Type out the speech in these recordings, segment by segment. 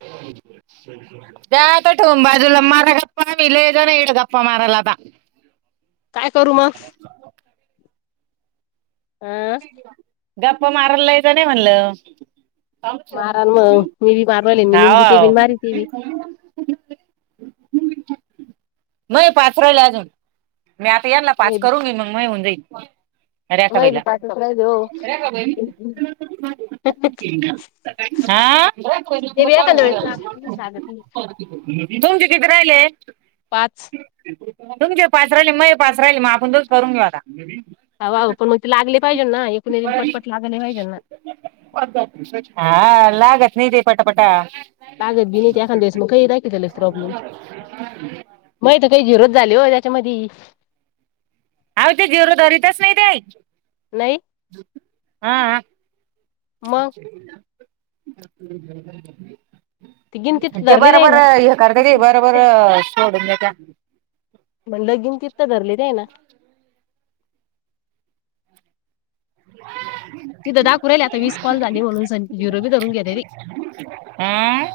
त्या आता ठोंबा माझ्याकडे बी लई इथं गप्पा मारायला काय करू मग ह [inaudible] आह. गप्पा मारायला लय जण आहे म्हटलं मारान मग मी बी मारवाले मी हव निंदी ते बी हव. मारी ते बी नाही पाच राहिले अजून मी आता याना म पाच करू मी मग म होऊन जाईल. म बी रेखाबाईला पाच राहिले हो रेखाबाईंनी ते हा बी एखाद्या वेळेस लागतच लागत तुमचे कितीे राहिले? पाच तुमचे पाच राहिले माझे हे पाच राहिले मग आपण दोघी करून घेऊ आता पण मग ते लागले पाहिजे ना. एकूण पटपट लागले पाहिजे ना हा लागल नाही दे पटापटा लागत बी नाहीत एखाद्यास मग काही दाखवताना प्रॉब्लेम माझे काही झिरो झाली हो त्याच्यामध्ये आ ते झिरो धरितीच नाही ते नाही हा. [inaudible] मग ते गिनतीत ते धरले जाई बरोबर ना हे करता ते बरोबर सोडून म्हटलं गिनती धरले नाही ना. [inaudible] तिथं दाखवू राहिले आता विस कॉल झाली म्हणून सन झिरो धरून घेता ते आ.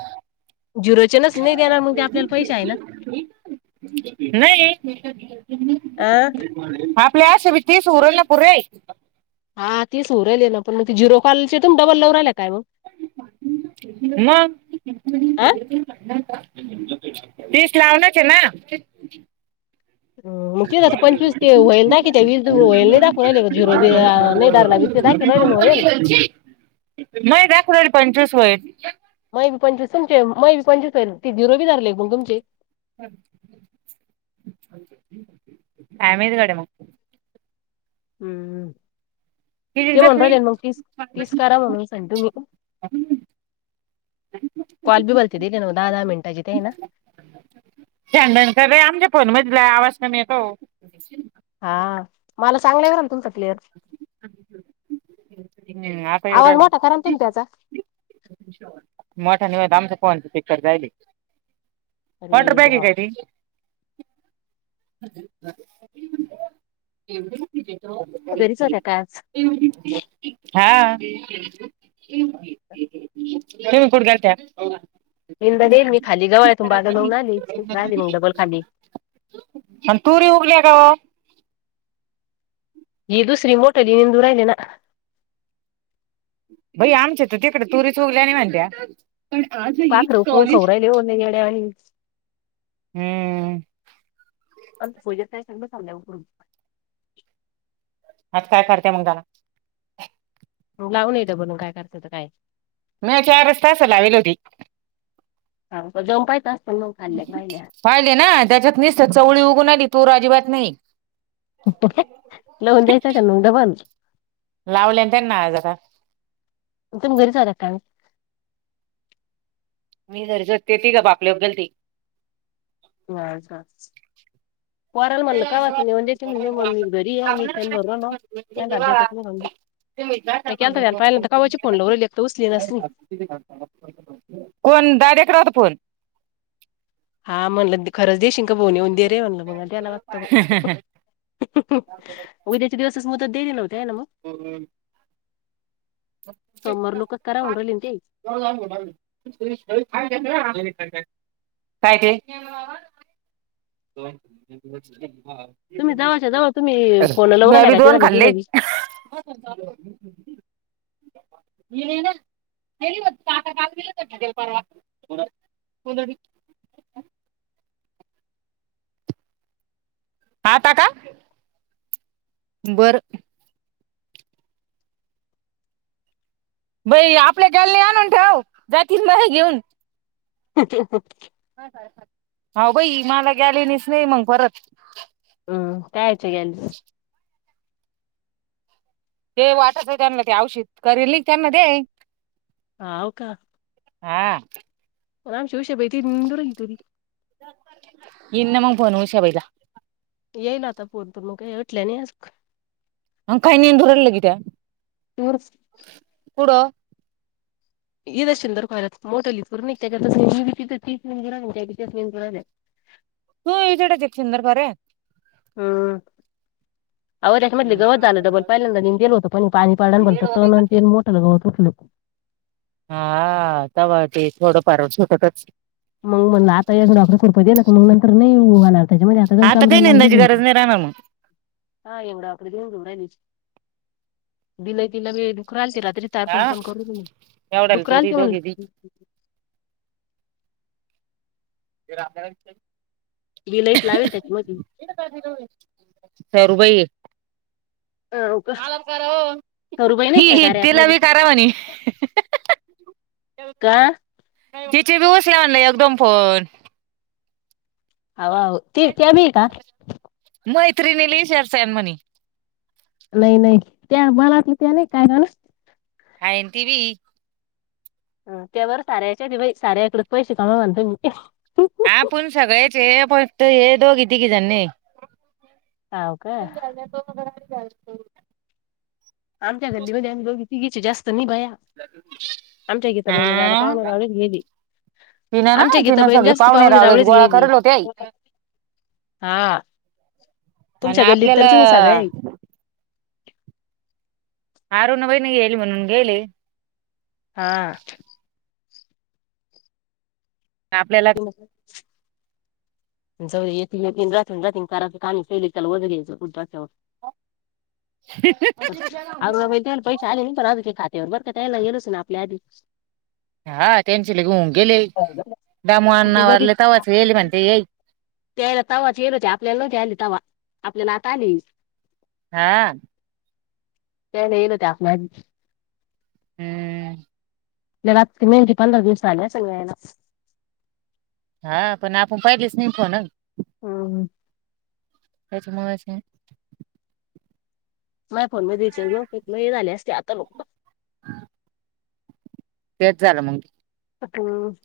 झिरोचनच नाही देणार मग ते आपल्याला पैसे आहे ना [inaudible] नाही, अ आपले आशी बी तीस होऊ राहिले पुरे हा तेच होऊ राहिले ना पण मग ते झिरो कॉलचे त डबल लव राहिले काय मग? मग. हा तीस लावूनच आहे ना. मग तिथे तो पंचवीस वायेल दाखवतात वीस वेळ नाही दाखवू राहिले झिरो धरला ते दाखवा राहिले होईल नाही दाखवून राहिले पंचवीस वयेत. मै बी पंचवीस तुमचे मै बी पंचवीस ते झिरो बी धरले मग तुमचे? काय माहित गड्या मंग हम्म. किती ते म्हणू बसली राहिले मग तीस तीस का म्हणून सांग तुम्ही कॉल बी बोलते दिल दहा, दहा मिनटाचे तीन फॅन रे आमच्या फोन मजला आवाज कमी येतोय. हा मला चांगलं येऊ राहिलाय तुमचा क्लियर. हम्म, आता येऊ आवाज राहिला मोठा कारण तुम्ही त्याचा मोठा नाही होत आमचा फोनचा स्पीकर जायेल हे. वॉटर अरे बॅग देवा आहे त्यांची एवढ, घरीच होत्या का आज हा, तुम्ही कुड कात्या येईल तर येईल मी खाली जवळ आहे. तु आता घाऊन आली मगडबल खाली आणि तुरी उगली का जी दुसरी मोठलिून दरयना. भाई आमच्या तर तिकडे तुरिस् वगल्या आणि म्हणत्या. पण आजही पाखरं उकरून कॉलेज खाऊ राहिले ओ लय येड्यावानी हम्म. अ फोज सांगलं लल्या आज काय करतेय मग त्याला लावून येतं बोलून काय करायचं होत काय. मी चार रस्ता सला वेलोधी हा जाऊन पाहतो. पाहिले ना त्याच्यात निसत चवळी उघून आली तुर अजिबात नाही. लहून द्यायच का मगदा बल लावलेंत ना जरा तुम्ही घरीच होत्या का काय? मी झर झतते ती का बापल्याबद्दल गेलती. ब. पारय म्हण ल कावा म्ह म दरी मी से म अ्या त कून ते लावू राहिली एक तर उचलीनाच नाही. डायरेक्ट रात फोण हा म्हणलं खरंच दे शिंक बोवणी येऊन दे रे म्हणल बघ त्याला वागतं. उद्याचे दिवसच म तर हो. [unintelligible] सोमवार लोकच करा का म्हणून राहिले ना ते. काय ते तुम्ही जवळच्या जवळ तुम्ही अ फोन लावू मी राहिल्या आभी का दोन तिथल्या खाल्ले. तिथं बी. [unintelligible] येन ना. ह होता काल परवा [unintelligible] हता का बरं. बई आपल्या गाली आणून ठेव जातील बाहे घेऊन [unintelligible] हा भाई मला गेलेनेच नाही मंग परत हम्म कायच या च ते वाटत त्यांना ते औशीत करील नाही त्यांना दे. ह होव का? हा. म नाम शिवष भ त नंदूर की तरी इन मग फोन हश्या बाईला येईल आता पोरपूर मग भटलं नाही. अ काही नाही धुराला लगे त्या्या पुढं. इदशंदरय मोठं लिूर् त्याच्या त मंजु त्यांज ह. तू एजडे जसंदरप आहे. हम. अव त्याच्या म्हटलं गवत झालं डबल पहिल्यांदा तेल होतं पण पाणी पाडण तन मोठं गवतं तक नक हा तव ते थोडं फारटच मग म्हणलं एकदा कोरब हिंदी लगे नाही हे होणार. त्याच्यामध्ये काही आपलं आता काम बेड लागलं निंदाची गरज नाही राहणार मग हा एवढा आता देवघरायला दिले तिला वेळ डुकराची रात. हा तायफनफन‌करूनका. एवढ्याला तुरी डुकरानखायलाघाल दोघी ती मी राम रायचं विलाईतलावीत त्यातमधी दुबई. का मला करा ओ. तरुबाई नाही ही का ही कार्या ॲप तिला मध्ये? मी करा वीनहंह का [unintelligible] एकदम फोन. आव आव ती मिलतात. तिरवेली शेर शेन मणी. नाही नाही त्या मणातल नाही कांहीं काडत हान टीवी त्यावर सारेच सारेवरच पैशे कावुण म्हणतेमी आपन सगळे च फकतये दोन तीन जण नयेत. हाव का मंदिराकडे दोन झन किती आयति आमच्या गल्लीमधे आमच्या दोगितीगि जस्त तनिक भया आमच्या गिता बहीणी ला आता हा पावण रावल यायलत. तिनं ना आमची गिता तिनं बहीणी सगळे जास्त पाहुणे पावणे रावळेच गोळा घेयली. करेल होते आई हा आणि तुमच्या गल्लीत तर आपल्याला तुम्ही सगळई आरूणा वयनि ययलि मणुण घयलीर हा. आपल्याला टिमक जवळ येतीन येतीन, जातीन जातीन करणं [unintelligible] फुटपाथ्यावर. आरूणा बाय तुजेकड पैसे आले नयत का अजुन एक हात बरका तयला ईरस ना आपल्या आधीच. हा टेन्शन घेऊ न गेले आधी. तिथे दामुआणा गती वारलेतवाच येईल महते येई त्यायला तवाच येलो आपल्याला न आली तवा आपल्याला आता आली. हा. त्या नाही न त्या आपल्या त हम्म. त्याला आता ती मैहंदी पधंरादीवसार आली आसल नयला हा पण आपण पहील्या सणी फोन हम्म. त्याची [unintelligible] माय फोन मध्ये [unintelligible] लई झाल्या असत्या हं. तेच झालं मग. हम्म.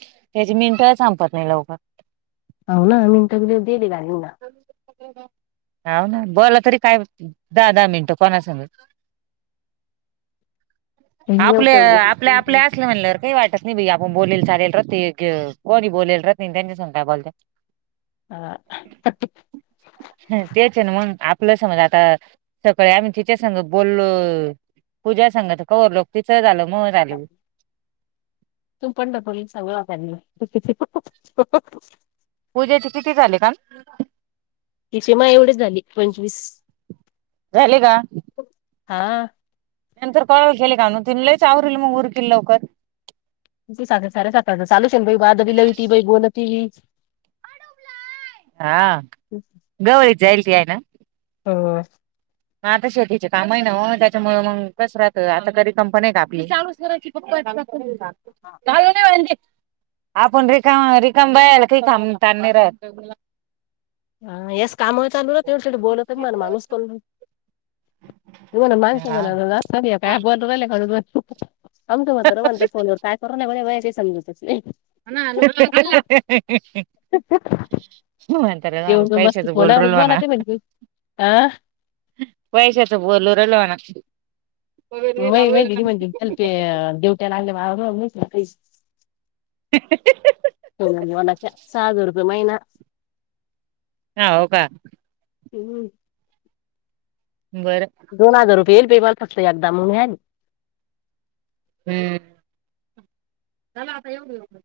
त्याची मिनट संपत नाही लवकर. दोन नाही मिनीटन दीली नाही. ह ना बोला तरी काय दहा दहा मिनटं कोणा संग. [unintelligible] आपले आपले आपले असले म्हणल्यावर काही वाटत नाही आपण बोलेल चालेल रहते कोणी बोलेल राहत नाही त्यांच्या सांग काय बोलत्यां. हं तेचन मग आप आपलं समज आता तीच्या सगं बोलो पुजा संग त हो लोकरीच झालं मुळ झाल. तू पण दपलिस सवरवतना हंहं हंहं. पूजेचे किती झाले का? तिची मा एवढीच झाली पंचवीस. झाले का हा. नंतर कळ केले काण तिन, लच आवरल मग उरक लवकर, त साडे सात वाजता लू बाहा दरी लली ती बोल होती, हा गवळी जायल तय ना, हो मग आता शेतीचे काम आहे ना, त्याच्यामुळे मग कस राहत आता करी कंपनी आहे का आपली, [unintelligible] आपण रिकाम रिकाम बयाला काही काम तणे राहत, हा यास काम चालू रा तेवढीव बोलत मला माणूस को, तु म माणस [unintelligible] आमग होत म्ह फोनवर काय कररा नाही, बा काही समजूतच अहं अहं हम्म म्हण. जा येऊन पण पैसे बसती तर गोल फोनावरच रोलवाना बोलाते म्हणते आ पैसे त बोलो रलवा न मई मा दिदी म्हणजलप देवट्याला लागले बा सहा रुपये महिना. हा हो का. हम्म. बरं दोन हजार रुपये येईल बेमाल कसला एकदा म्हून ह हम्म.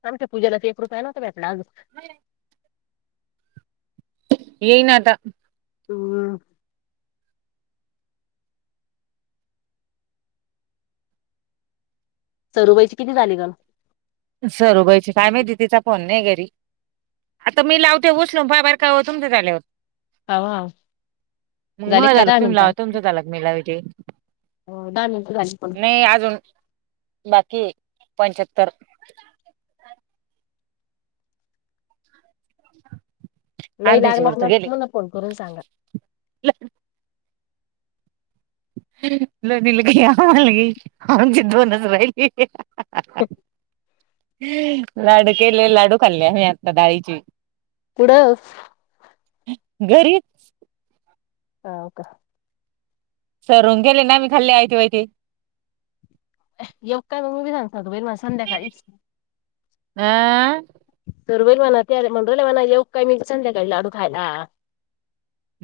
आमच्या पूजाला एक रूपया नव्हता भेटला. [unintelligible] येई ना आता. हम सरुबाईची किती झाली ग, सरूबाईची कामेती तिचा पण नाही घ, आता मी लावते उचलो बा बर काय होतुम ते आले हो, हवा मग मग झाल तुम्ही लाव तुमचं झाल मीला विथे, हो दनी दणी पण बाकी पंचत्तर, नाही अर्ध्याच्या वर लागलं तर मग गेले. ठेव ना फोन करून सांगा. लोनी लग आनग आनचे दोन नज राहिली, लाडू केले लाडू खाल्ले आम्ही, आता डाळीची, कुडं घरी, ह हो का, सरून गेले ना मी खाल्ली आयथ वायथ, येव काय मग मी सांगता तो बैलमा संध्याकाळी, अ सरुबाई ल म्हणा त्या मंडला म्हणा येऊ काय मी संल्या का लाडू खायला,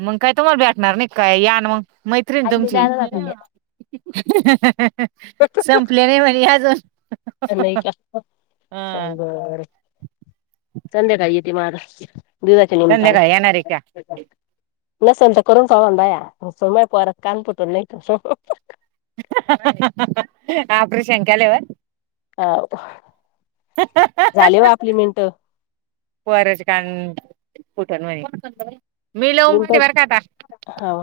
मग काय तुम्हाला भेटणार नाही, का यान मग मैत्रीण आई ते तुमची, जायला जातात संपले नाही म्हणे अजून,, नाही का ह बर, संध्याकाय येते मार, [unintelligible] संध्याकाळी येणार आहे का? नसेल तर करून सवन बाया सोमय, पोार कानपुटून नाही का, ऑप्रेश केले होय, अ झाले वा आपली मिनट, वरज का कुठण म्हणे, मी लाऊन पायली मिनटं बर का आता. हो